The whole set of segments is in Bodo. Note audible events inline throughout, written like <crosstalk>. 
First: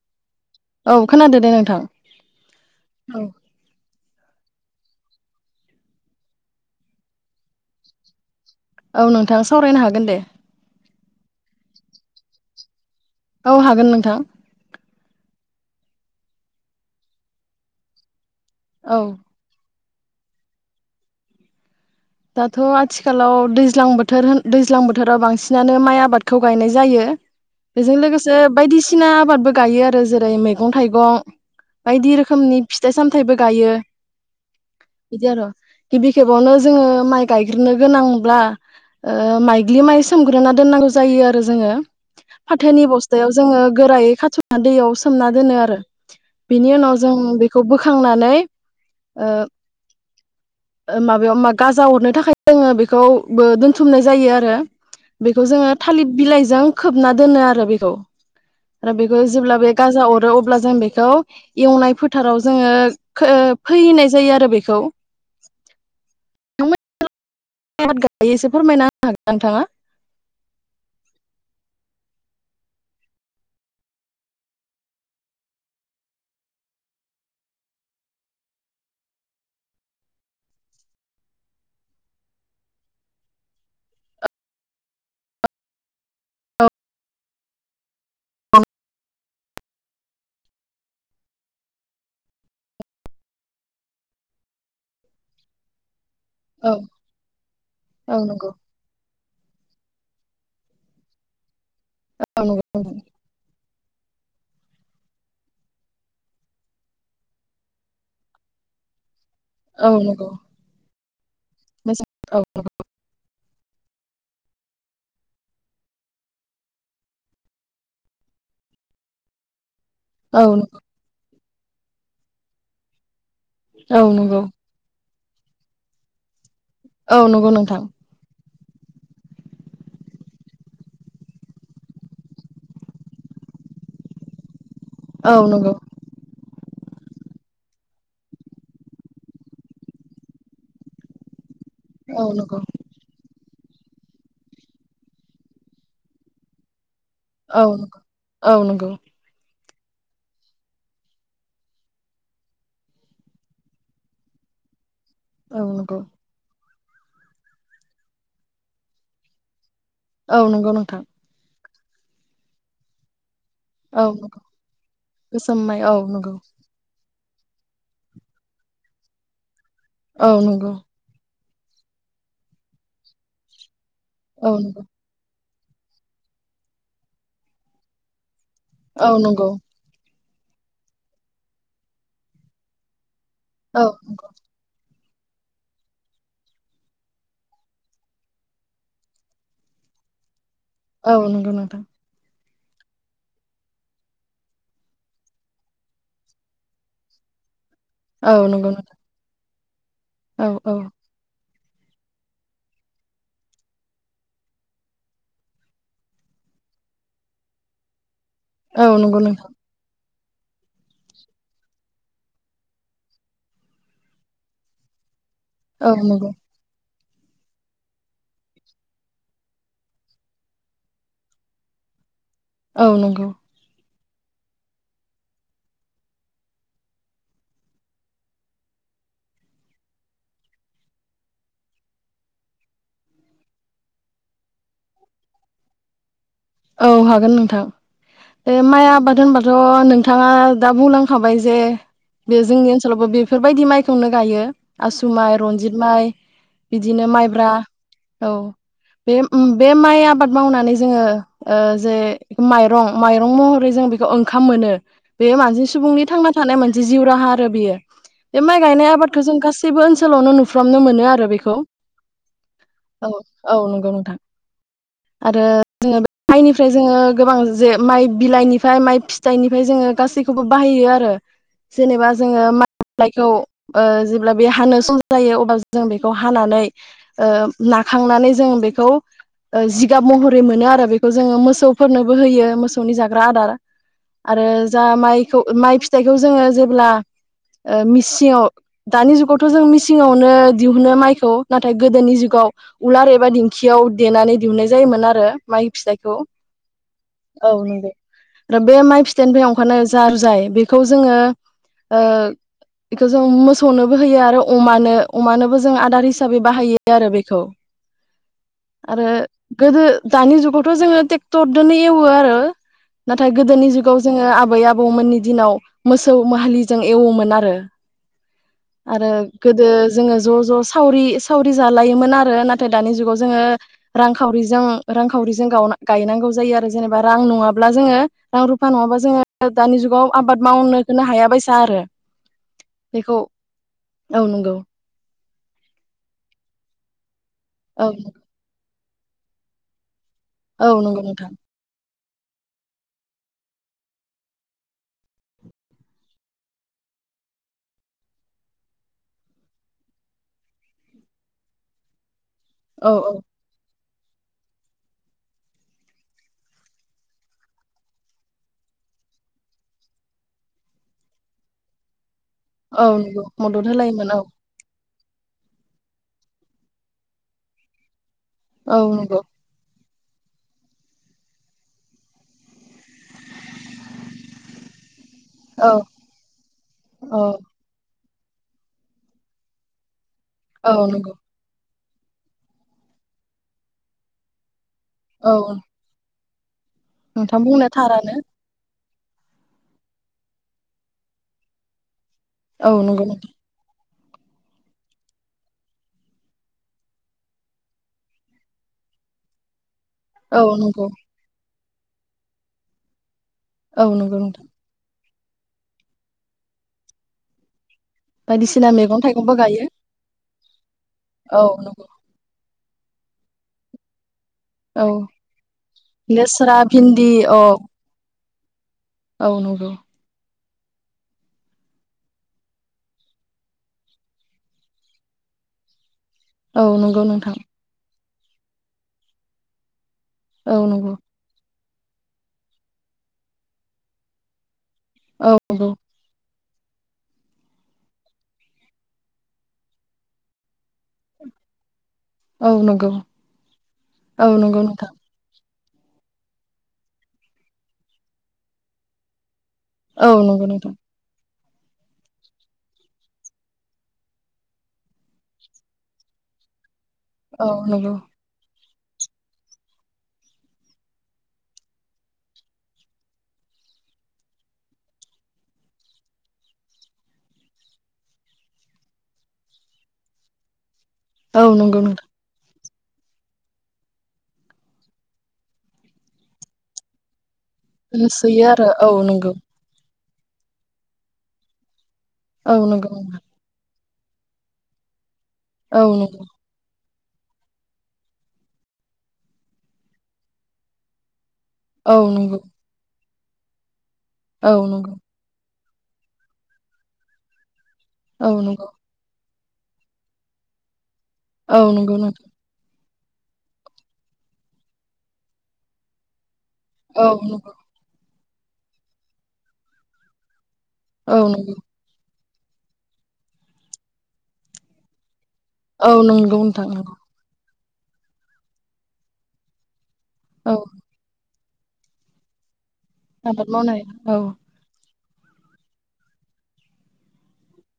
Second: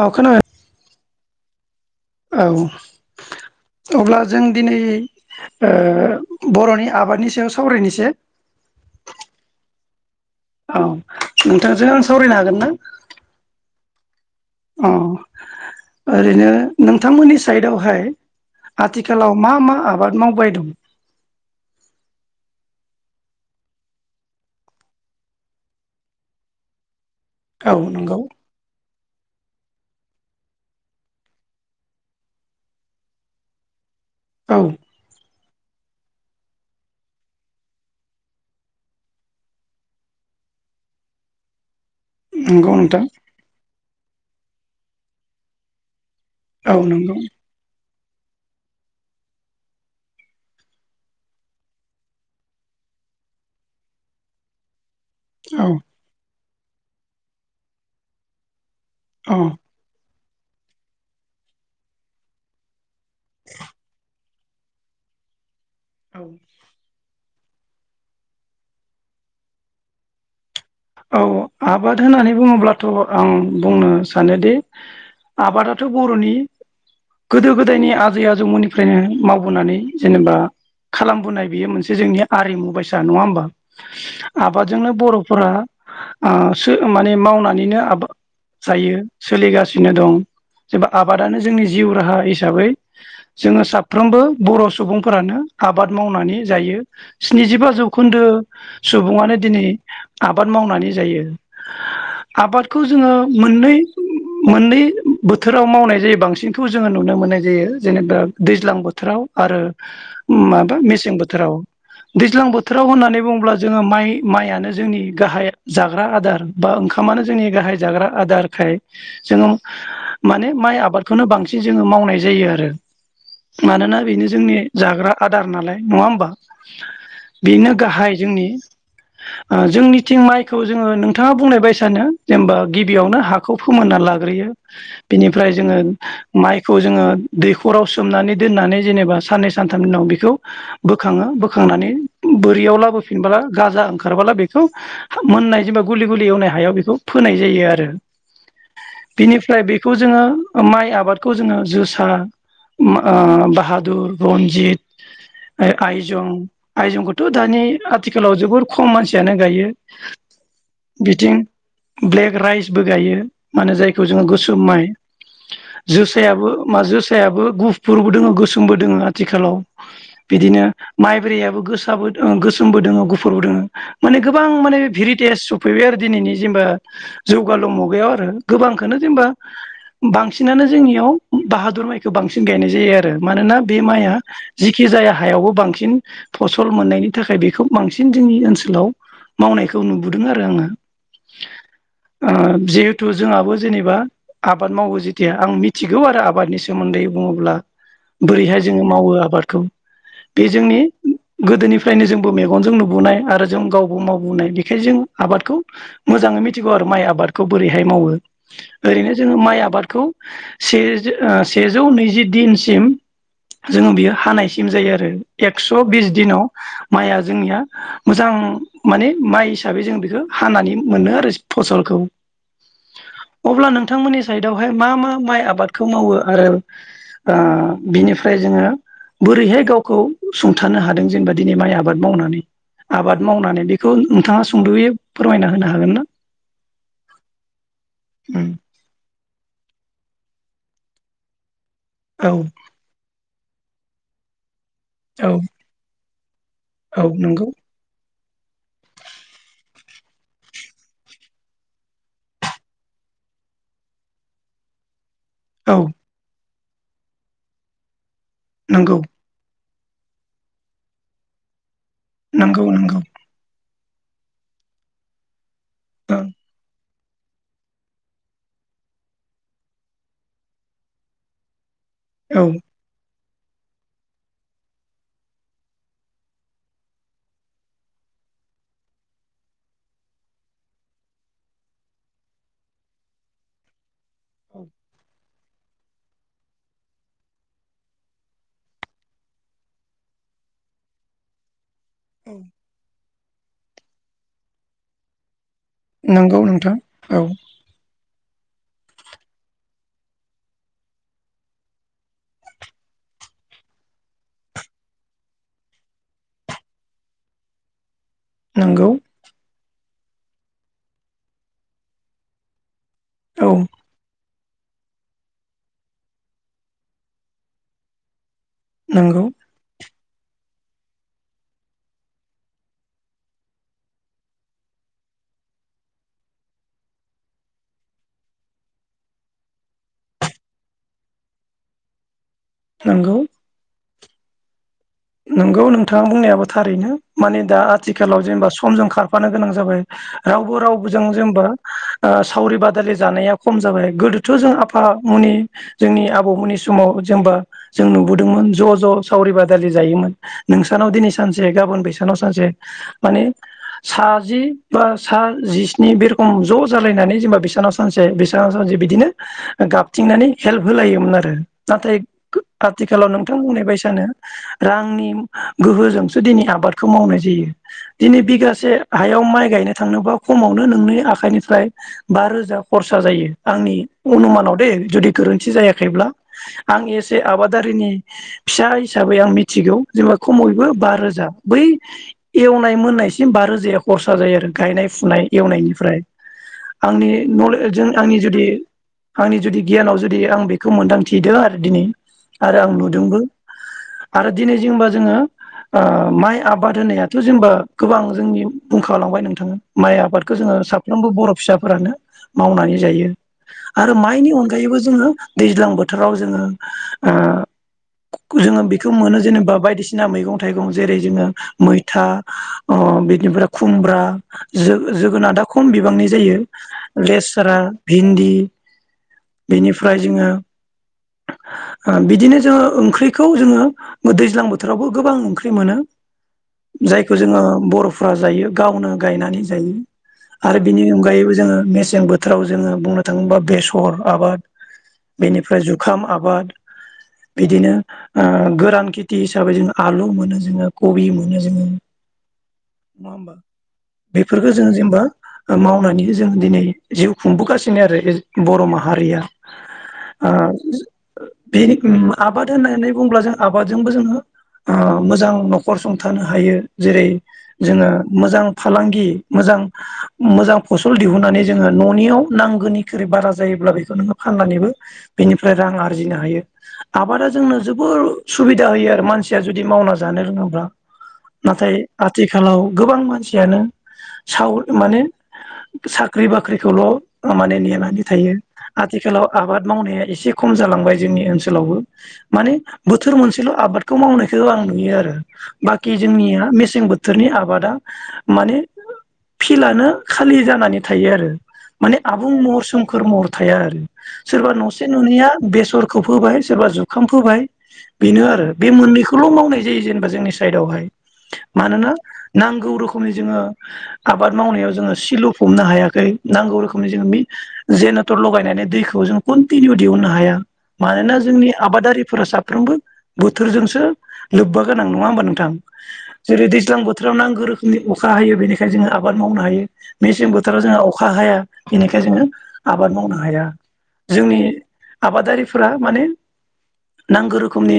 औ खोनादों औ खोनादो दे नोंथां औ औ अब्ला जों दिनै ओ बर'नि आबादनि सायाव सावरायनोसै। औ नोंथाङा सावरायनो हागोन दे औ नोंथांजों आं सावरायनो हागोन ना? औ हागोन नोंथां। अ ओरैनो नोंथांमोननि साइदआवहाय औ आथिखालाव मा मा आब आबाद मावबाय दं दाथ' आथिखालाव दैज्लां बोथोर होन दैज्लां बोथोराव बांसिनानो माइ आबादखौ गायनाय जायो। औ बेजों नंगौ लोगोसे बायदिस सिना आबादबो गायो आरो जेरै मैगं थाइगं बायदि रोखोमनि फिथाइ सामथाइबो गायो। औ बिदि आर' गिबि खेबावनोज जोङो माइ गायग्रोनो गोनांब्ला ओ माइग्लि माइ सोमग्रोना दोननांगौ जायो आरो जोङो। नंगौ फाथोनि नोंथां बस्थायाव जोङो गोरायै खाथिमनानै दैयाव सोमना दोनो आरो औ बेनि उनाव जों नंगौ बेखौ बोख खांनानै ओ ओ माबायाव माब गाजा हरनो थाखाय जोङो बेखौबो दोनथुमनाय जायो आरो बेखौ औ जोङो थालिर बिलाइ जों खोबना दोनो आरो बेखौ आरो बिखौ औ जेल्बा बे गाजा अरो अब्ला जों बेखौ एवनाय फोथाराव जोङो फोहैनाय जायो आरो बेखौ औ। नोंथांमोननि आबाद गायोसो फोरमायना होन हागोन नोंथाङा? औ आबाद होननानै बुङोब्लाथ' आं बुंनो सानोदि आबादाथ' बर'नि गोदो गोदायनि आजै आजौमोननिफ्रायनो मावबोनानै जेनेबा खालामबोनाय बेयो मोनसे जोंनि आरिमु बायसा नङा होमबा आबादजोंनो बर'फोरा ओ सो माने मावनानै निनो आबाद जायो सोलिगासिनो दं जेबा आबादानो जोंनि जिउ राहा हिसाबै जोङो साफ्रोमबो बर' सुबुंफोरानो आबाद मावनानै जायो औ स्निजिबा जौखोन्दो सुबुंयानो दिनै आबाद मावनानै जायो। नंगौ औ नंगौ आबादखौ जोङो मोननै मोननै बोथोराव मावनाय जायो बांसिनथ' जोङो नुनो मोननाय जायो जेनेबा दैज्लां बोथोराव आरो औ नंगौ माबा मेसें बोथोर बोथोराव मेसें औ दैज्लां बोथोराव होननानै बुङोब्ला जोङो माइ माइयानो जोंनि गाहाय जाग्रा आदार बा ओंखामानो जोंनि गाहाय जाग्रा आदारखाय जोङो औ माने नंगौ माइ आबादखौनो बांसिन एसे जोङो मावनाय जायो आरो मानोना औ बेनो नंगौ जोंनि जाग्रा आदार नालाय नङा होमबा? औ नंगौ बेनो नोंथां गाहाय जोंनि ओ जोंनि थिं माइखौ जोङो नोंथाङा बुंनाय बाय सानो जेनेबा गिबियावनो हाखौ फोमोनना लाग्रोयो औ बिनिफ्राय नंगौ जोङो माइ खौ जोङो दैखराव सोमनानै दोननानै जेनेबा साननै सानथाम उनाव बेखौ बोखाङो फोखांनानै औ नंगौ बोरियाव लाबोफिनब्ला गाजा ओंखारबाला बेखौ मोननाय जेनेबा गुलि गुलि एवनाय हायाव बेखौ फोनाय जायो औ आरो नंगौ औ नंगौ बेनिफ्राय बे खौ जोङो माइ आबादखौ जोङो जोसा, बाहादुर, रनजित औ नंगौ आइ-आइजं आयजंखौथ' दानि आथिखालाव जोबोर खम मानसियानो गायो औ नंगौ नोंथां बिथिं ब्लेक राइसबो गायो माने औ जायखौ जोङो नंगौ गोसोम माइ गोसोम माइ औ नंगौ जोसायाबो मा जोस सायाबो गुफुरबो दोङो गोसोमबो दोङो आथिखालाव औ बिदिनो नंगौ माइब्रैयाबो गोसाबो दो ओ गोसोमबो दोङो गुफुरबो दोङो मोन गोबां औ नंगौ माने भेरिटेस सफैबाय आरो दिनैनि जेनेबा जौगालु मुगायाव आरो गोबांखौनो औ जेनेबा नंगौ बांसिन बांसिनानो जोंनियाव बाहादुर माइखौ बांसिन गायनाय जायो आ रो मानोना बे औ माइआ जिखि जाया हायावबो बांसिन फसल मोननायनि थाखाय बेखौ बांसिन जोंनि ओनसोलाव मावनायखौ नुबोदों आरो आङो औ नंगौ नोंथां ओ जिहेथु जोंहाबो जेनेबा आबाद मावो जेथिया आं मिथिगौ आरो आबादनि सोमोन्दै बुङोब्ला औ बोरैहाय नंगौ जोङो नोंथां मावो आबादखौ औ बे औ जोंनि गोदोनिफ्रायनो जोंबो मेगनजों नुबोनाय आरो जों गाव गाव मावबोनाय बेखायनो जों आबादखौ मोजाङै मिथिगौ आरो माइ आबादखौ बोरैहाय मावो औ ओरैनो नंगौ जोङो नोंथां माइ आबादखौ से ओ सेजौ नैजि दिनसिम जोङो बियो हानायसिम जायो आरो एक्स' औ बिस नंगौ दिनाव माइया जोंनिया मोजां माने माइ हिसाबै जों बेखो हानानै मोनो आरो फसलखौ औ नंगौ थांमोननि साइदआवहाय मा मा माइ आबादखौ मावो आरो ओ बिनिफ्राय जोङो बोरैहाय गावखौ सुंथानो हादों जेनेबा दिनै माइ आबाद मावनानै आबाद मावनानै बेखौ नोंथाङा सुंद'यै फोरमायना होनो हागोन ना? औ हागोन नोंथां उम बे माइ आबाद होनबाथ' नों थाङा दा बुंलांखाबाय जे औ बे जोंनि ओनसोलावबो बेफ फोरबायदि माइखौनो गायो आसु औ माइ रनजित माइ बिदिनो औ नंगौ माइब्रा औ बे बे माइ आबाद मावनानै जोङो ओ जे माइरं माइरं महरै जों बेखौ ओंखाम मोनो बे मानजि औ सुबुंनि थांना थानाय मोनसे जिउ राहा आरो बियो। बे माइ गायनाय नंगौ आबादखौ जों गासै बो ओनसोलावनो नुफ्रामनो मोनो आरो बेखौ। नंगौ नंगौ औ औ नं गौ नोंथां आरो मायनिफ्राय जोङो गोबां जे माइ बिलाइनिफ्राय माइ फिथाइनिफ्राय जोङो गासैखौबो बाहायो आरो जेनेबा ओं जोङो <unintelligible> खौ ओ जेब्ला बे हानो सम जायो अब्ला जों बेखौ हानानै ओ नाखांनानै जों बेखौ ओ जिगाब महरै मोनो आरो बे खौ जोङो मोसौफोरनोबो होयो मोसौनि जाग्रा आदार आरो औ जा माइ खौ माइ फिथाइखौ जोङो जेब्ला ओ मिसिङाव दानि जुगावथ' जों मिसिङावनो दिहुनो माइखौ ना थाय गोदोनि जुगाव उलार एबा दिंखियाव देनानै दिहुननाय जायोमोन आरो माइ फिथाइखौ नोंगौ नोंथां औ। आरो बे माइ फिथनिफ्राय ओंखारनाया जार जाय बेखौ जोङो ओ बेखौ जों मोसौनोबो होयो आरो अमानो अमानोबो जों आदार हिसाबै बाहायो आरो बेखौ। नंगौ आरो गोदो दानि जुगाव थ' जोङो टेक्टरदोनो एवो आरो। नाथाय औ गोदोनि जुगाव जोङो आ बै आबौमोननि दिनाव मोसौ माहालिजों एवोमोन आरो आरो नंगौ गोदो जोङो ज' ज' सावरि सावरि जालायोन आरो नाथाय दानि जुगावव जोङो रांखावरिजों रांखावरि जों गावना गायनांगौ जायो आरो जेनेबा रां नङाब्ला जोङो रां रुफा नङाबा जोङो दानि जुगाव आबाद मावनोखोनो हायाबायसा आरो। नोंगौ। बेखौ औ नोंगौ। नोंगौ नोंथाङा बुंनायाबो थारैनो। माने दा औ आथिखालाव जेनेबा समजों खारफानो गोनां जाबाय। रावबो औ नंगौ रावबोजों नोंथां जेनबा ओ सावरि बादालि जानाया खम जाबाय गोदोथ' जों आफा मुनि जोंनि आबौमोननि समाव जेनबा जों नुबोदोंमोन ज' ज' सावरि बादालि जायोमोन नोंसानाव दिनै सानसे गाबोन बैसानाव सानसे औ औ माने साजि बा सा जिस्नि बे रोखम ज' जालायनानै जेनेबा बिसानाव सानसे बिसानाव सानसे बिदिनो गाबथिंनानै हेल्प होलायोमोन आरो नाथाय औ आथिखालाव नंगौ नोंथां बुंनाय मदद बायसानो होलायोमोन औ रांनि गोहोजोंसो दिनै आबादखौ मावनाय जायो। दिनै बिगासे औ नंगौ हायाव माइ गायनो थांनोबा खमावनो नोंनि आखाइनिफ्राय बा रोजा खरसा जायो आंनि अनुमानाव दे जुदि गोरोन्थि औ जायाखैब्ला आं एसे औ आबादारिनि फिसा हिसाबै आं मि थिगौ जेनेबा खमैबो औ बा नंगौ रोजा बै एवनाय मोननायसिम बा रोजाया खरसा जायो आरो गायनाय फुनाय औ एवनायनिफ्राय आंनि नोंथां नले बुंनाया जों थारानो आंनि जुदि आंनि जुदि गियानाव जुदि आं बेखौ मोन्दांथिदो आरो दिनै आरो औ आं नंगौ नुदोंबो। नोंथां आरो दिनै जेनेबा जोङो ओ माइ आबाद होननायाथ' जेनेबा गोबां जोंनि बुंखालांबाय नोंथाङा माइ आबादखौ औ जोङो नंगौ साफ्रोमबो बर' फिसा फोरानो मावनानै जायो। औ आरो नंगौ माइनि नोंथां अनगायैबो जोङो दैज्लां बोथोराव जोङो ओ बायदिसिना मे खौ मोनो जेनेबा बायदिसिना मैगं थाइगं जेरै जोङो औ नंगौ मैथा अ बिनिफ्राय खुमब्रा औ जो-जोगोनादा खम बिबांनि जायो लेस्रा भिन्दि अ लेस्रा भिन्दि औ नंगौ बेनिफ्राय जोङो ओ बिदिनो जोङो ओंख्रिखौ जोङो दैज्लां बोथोरावबो गोबां ओंख्रि मोनो औ नंगौ जायखौ नोंथां जोङो बर फोरा जायो गावनो गायनानै जायो औ आरो बिनि नंगौ अनगायैबो जोङो मे सें बोथोराव जोङो बुंनो थाङोब्ला बेसर आबाद औ बेनिफ्राय नंगौ जुखाम आबाद बिदिनो ओ दान खेथि हिसाबै जोङो आलु मोनो जोङो कबि मोनो जोङो औ नंगौ नङा होमबा औ बेफोरखौ नंगौ जों नोंथां जेनेबा मावनानै जोङो दिनै जिउ खुंबोगासिनो आरो बर' माहारिया औ आ नंगौ नोंथां बे आबाद होननानै बुंब्ला जों आबादजोंबो जोङो ओ मोजां न'खर संथानो हायो। जेरै औ जोङो नंगौ मोजां फालांगि मोजां मोजां फसल दिहुननानै जोङो न'नियाव नांगौनिख्रुइ बारा जायोब्ला बेखौ नोङो फाननानैबो बेनिफ्राय रां आरजिनो हायो आबादा जोंनो जोबोर सुबिदा होयो आरो मानसिया जुदि मावना जानो रोङोब्ला औ नाथाय नंगौ नोंथां आथिखालाव गोबां मानसियानो साव माने साख्रि बाख्रिखौल माने नेनानै थायो होसोयो आरो औ आथिखालाव नंगौ आबाद मावनाया एसे एसे खम जालांबाय जोंनि ओनसोलावबो। माने औ नंगौ बोथोर मोनसेल आबाद थ मावनायखौ आं नुयो आरो औ बाखि नंगौ जोंनिया मेसें बो बोथोरनि आबादा माने फिलडआनो खालि जानानै थायो आरो माने औ आबुं नंगौ महर सोमखोर महर थाया आरो सोरबा औ नसे नंगौ नुनिया बे रखौ फोबाय सोरबा जुखाम फोबाय बेनो औ आरो बे नंगौ मोननैखौल' मावनाय जायो जेनेबा जोंनि साइडआवहाय औ मानोना नंगौ नोंथां नांगौ रो खोमनि जोंङो आबाद मावनायाव जोंङो सिलुफबनो हायाखै। नांगौ रोखोमनि औ जोंङो मि नंगौ जे टर लगायनानै दैखौ जों कन्टिनिउ दिहुननो हाया। मानोना औ जोंनि नंगौ आबादारिफोरा सा फ्रोमबो बोथोरजोंसो लोब्बा गोनां नंङा होमबा नों थां औ नंगौ जेरै नोंथां दैज्लां नंगौ बोथोराव नांगौ रो नि अखा हायो बेनिखाय जोंङो आबाद मावनो हायो। मेसें औ बोथोराव जोंहा अखा हाया बिनिखाय जोंङो आबाद मावनो हाया आबाद मावनाय औ जोंनि आबादारिफोरा माने नांगौ रोखोमनि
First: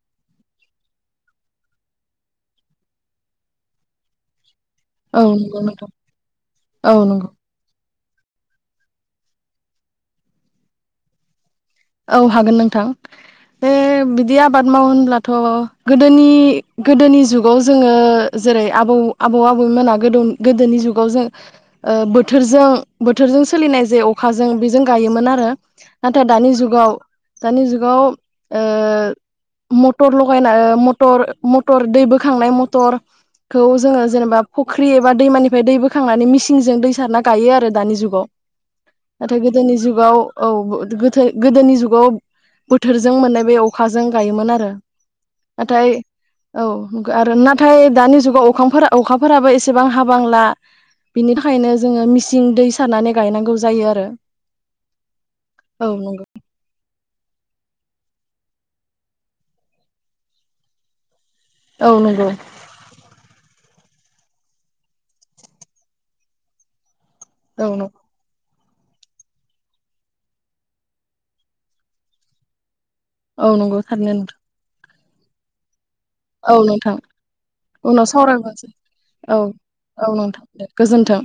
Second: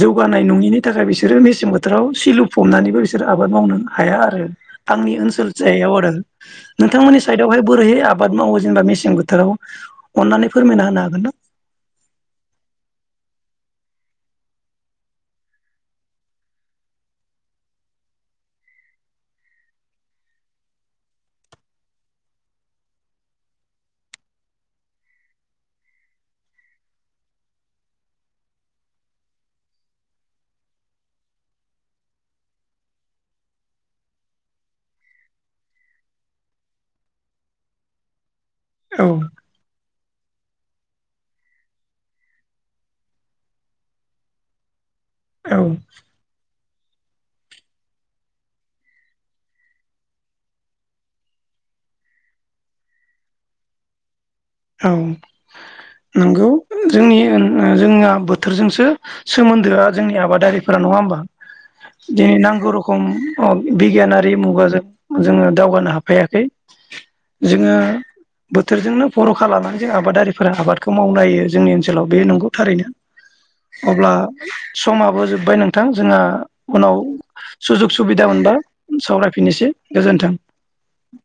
जौगानाय नंङिनि थाखाय बिसोरो मेसें बोथोराव सिलुफबनानैबो बिसोरो आबाद मावनो हाया आरो। आंनि औ ओनसोल नंगौ नोंथां सायाव आरो औ नोंथांमोननि नंगौ साइडआवहाय बोरैहाय आब आबाद मावो जेनेबा मेसें बोथोराव अननानै फोरमायना होनो हागोन ना औ हागोन नोंथां बे बिदि आबाद मावो होनब्लाथ' गोदोनि गोदोनि जुगाव जोंङो जेरै आबौ आबौ आबैमोना गो गोदोनि जुगाव ओ जों बोथोरजों बोथोरजों सोलिनाय जे अखाजों बेजों गायोमोन आरो नाथाय दानि जुग गाव दानि जुगाव ओ मटर लगायना ओ मटर मटर दै बोखांनाय मटरखौ जोंङो जेनेबा फुख्रि एबा दैमानिफ्राय दै बोखांनानै मिसिनजों दै सारना गायो आरो दानि जुगाव। औ नाथाय गोदोनि जुग गाव औ गो गोथै गोदोनि जुगाव बोथोरजों मोननाय बे अखाजों गायोमोन आरो औ नाथाय औ आरो नाथाय दानि जुगाव अखांफोरा अखाफोराबो एसेबां हाबांला बिनि थाखायनो जोंङो मिसिन दै सारनानै गायनांगौ जायो आरो औ नंगौ जोंनि ओआ जोंना बोथोरजोंसो सोमोन्दोआ जोंनि आबादारिफोरा नङा होमबा औ नंगौ दिनै नांगौ रखम अ बिगियानारि मुगाजों जोंङो दावगानो हाफायाखै। औ जोंङो नंगौ बोथोरजोंनो बर'खा लानानै जों आबादारिफोरा आबादखौ मावनो हायो जोंनि ओनसोलाव बे नंगौ थारैनो औ नंगौ अब्ला थारैनो नोंथां। समाबो जोब्बाय नों थां जोंहा औ नोंथां उनाव सुजुग उनाव सुबिदा मोनबा सावरायबावनोसै औ सावरायफिननोसै औ गोजोन्थों। नोंथां दे गोजोन्थों